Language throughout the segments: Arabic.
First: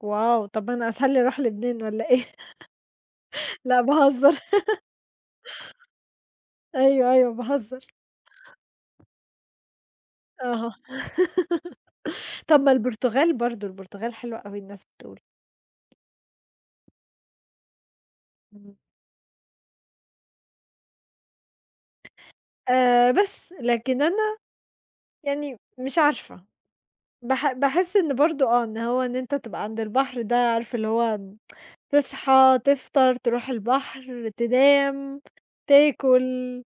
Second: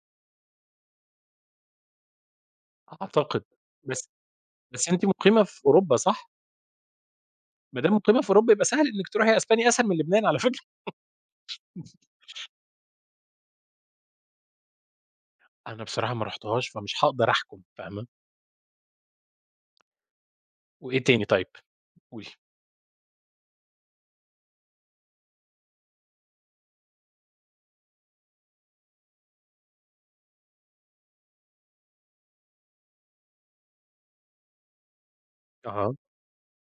واو! طَب ما أنا أسهَل لي أروح لبنان والّا إيه؟ أعتقد. لا بس باهزر، بس أنتِ مقيمة في أوروبا صح؟ أيوه، أيوه ما باهزّر. دام مقيمة في أوروبا يبقى سهْل إنِك تروحي أسبانيا، أسهَل من لبنان على فكرة. أها. طَب ما البرتغال برضه، البرتغال حلوة أوي الناس بتقول. أنا بصراحة ما رُحتهاش، فمش هاقدَر احكُم، فاهمة. إمم. وإيه تاني طيب؟ قولي. آآ بس، لكن أنا يعني مش عارفة، باح باحس إن برضه، آه، إن هو إن أنت تبقى عَند البحر ده، عارف اللي هو تصحى، تفطَر، ترُوح البحر، تنام، أها. تاكل،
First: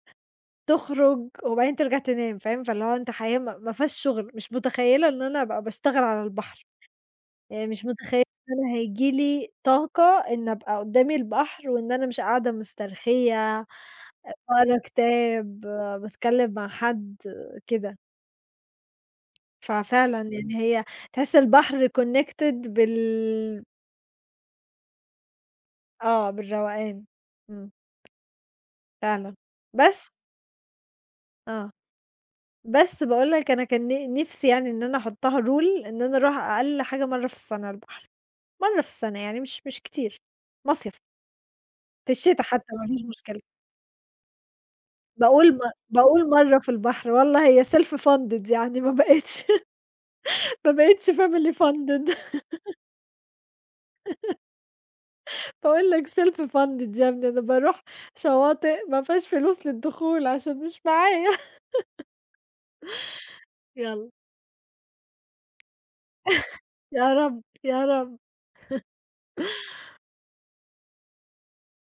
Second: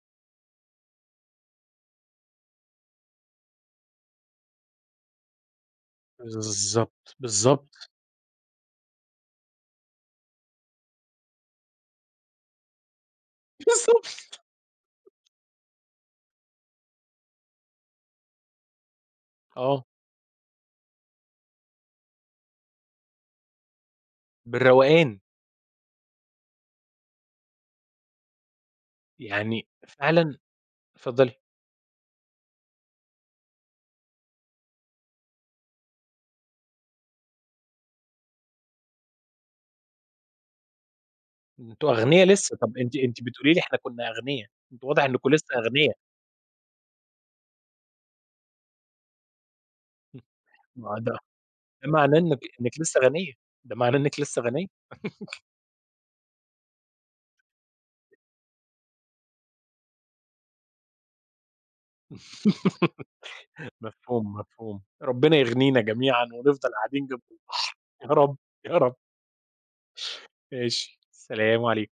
تخرُج وبعدين ترجَع تنام، فاهم؟ فاللي هو أنت حياة م مافيهاش شُغل، مش مُتخيّلة إن أنا ابقى باشتغل على البحر، بالضبط، يعني مش بالضبط. مُتخيلة إن هييجي لي طاقة إني ابقى قُدّامي البحر وإن أنا مش قاعدة مسترخيّة أ بالضبط باقرا كتاب، باتكلّم مع حد، كده. آه. ففعلًا يعني هي تحس البحر connected بال بالروَقان. آه، بالروَقان. إمم. فعلًا، يعني بس فعلًا اتفضّلي. آه. بس باقول لك أنا كان ن نِفسي يعني إن أنا احُطّها rule إن أنا أرُوح أقَل حاجة مرَّة في السَّنة البحر، مرَّة في السنة، يعني مش مش كتير. مصيَف، أنتم في أغنيا الشتا لسه، حتى طَب ما أنتِ فيش أنتِ مشكلة. بتقولي لي إحنا كنّا أغنيا، أنتم واضح أنكم لسه باقول م أغنيا. باقول مرَّة في البحر والله هي self funded يعني ما بقيتش ما ما بقيتش ده family ده funded معناه إنِك إنِك لسه غنيّة، ده معناه إنِك لسه غنيّة. باقول لك self funded يا ابني، أنا بارُوح شواطئ مافيهاش فلوس للدخول، عشان مش معايا. يلّا. مفهوم، مفهوم. ربنا يغنِينا جميعًا ونفضَل قاعدين يا جنب رب، البحر، يا يا رب. رب، يا رب. ماشي. سلام عليكم.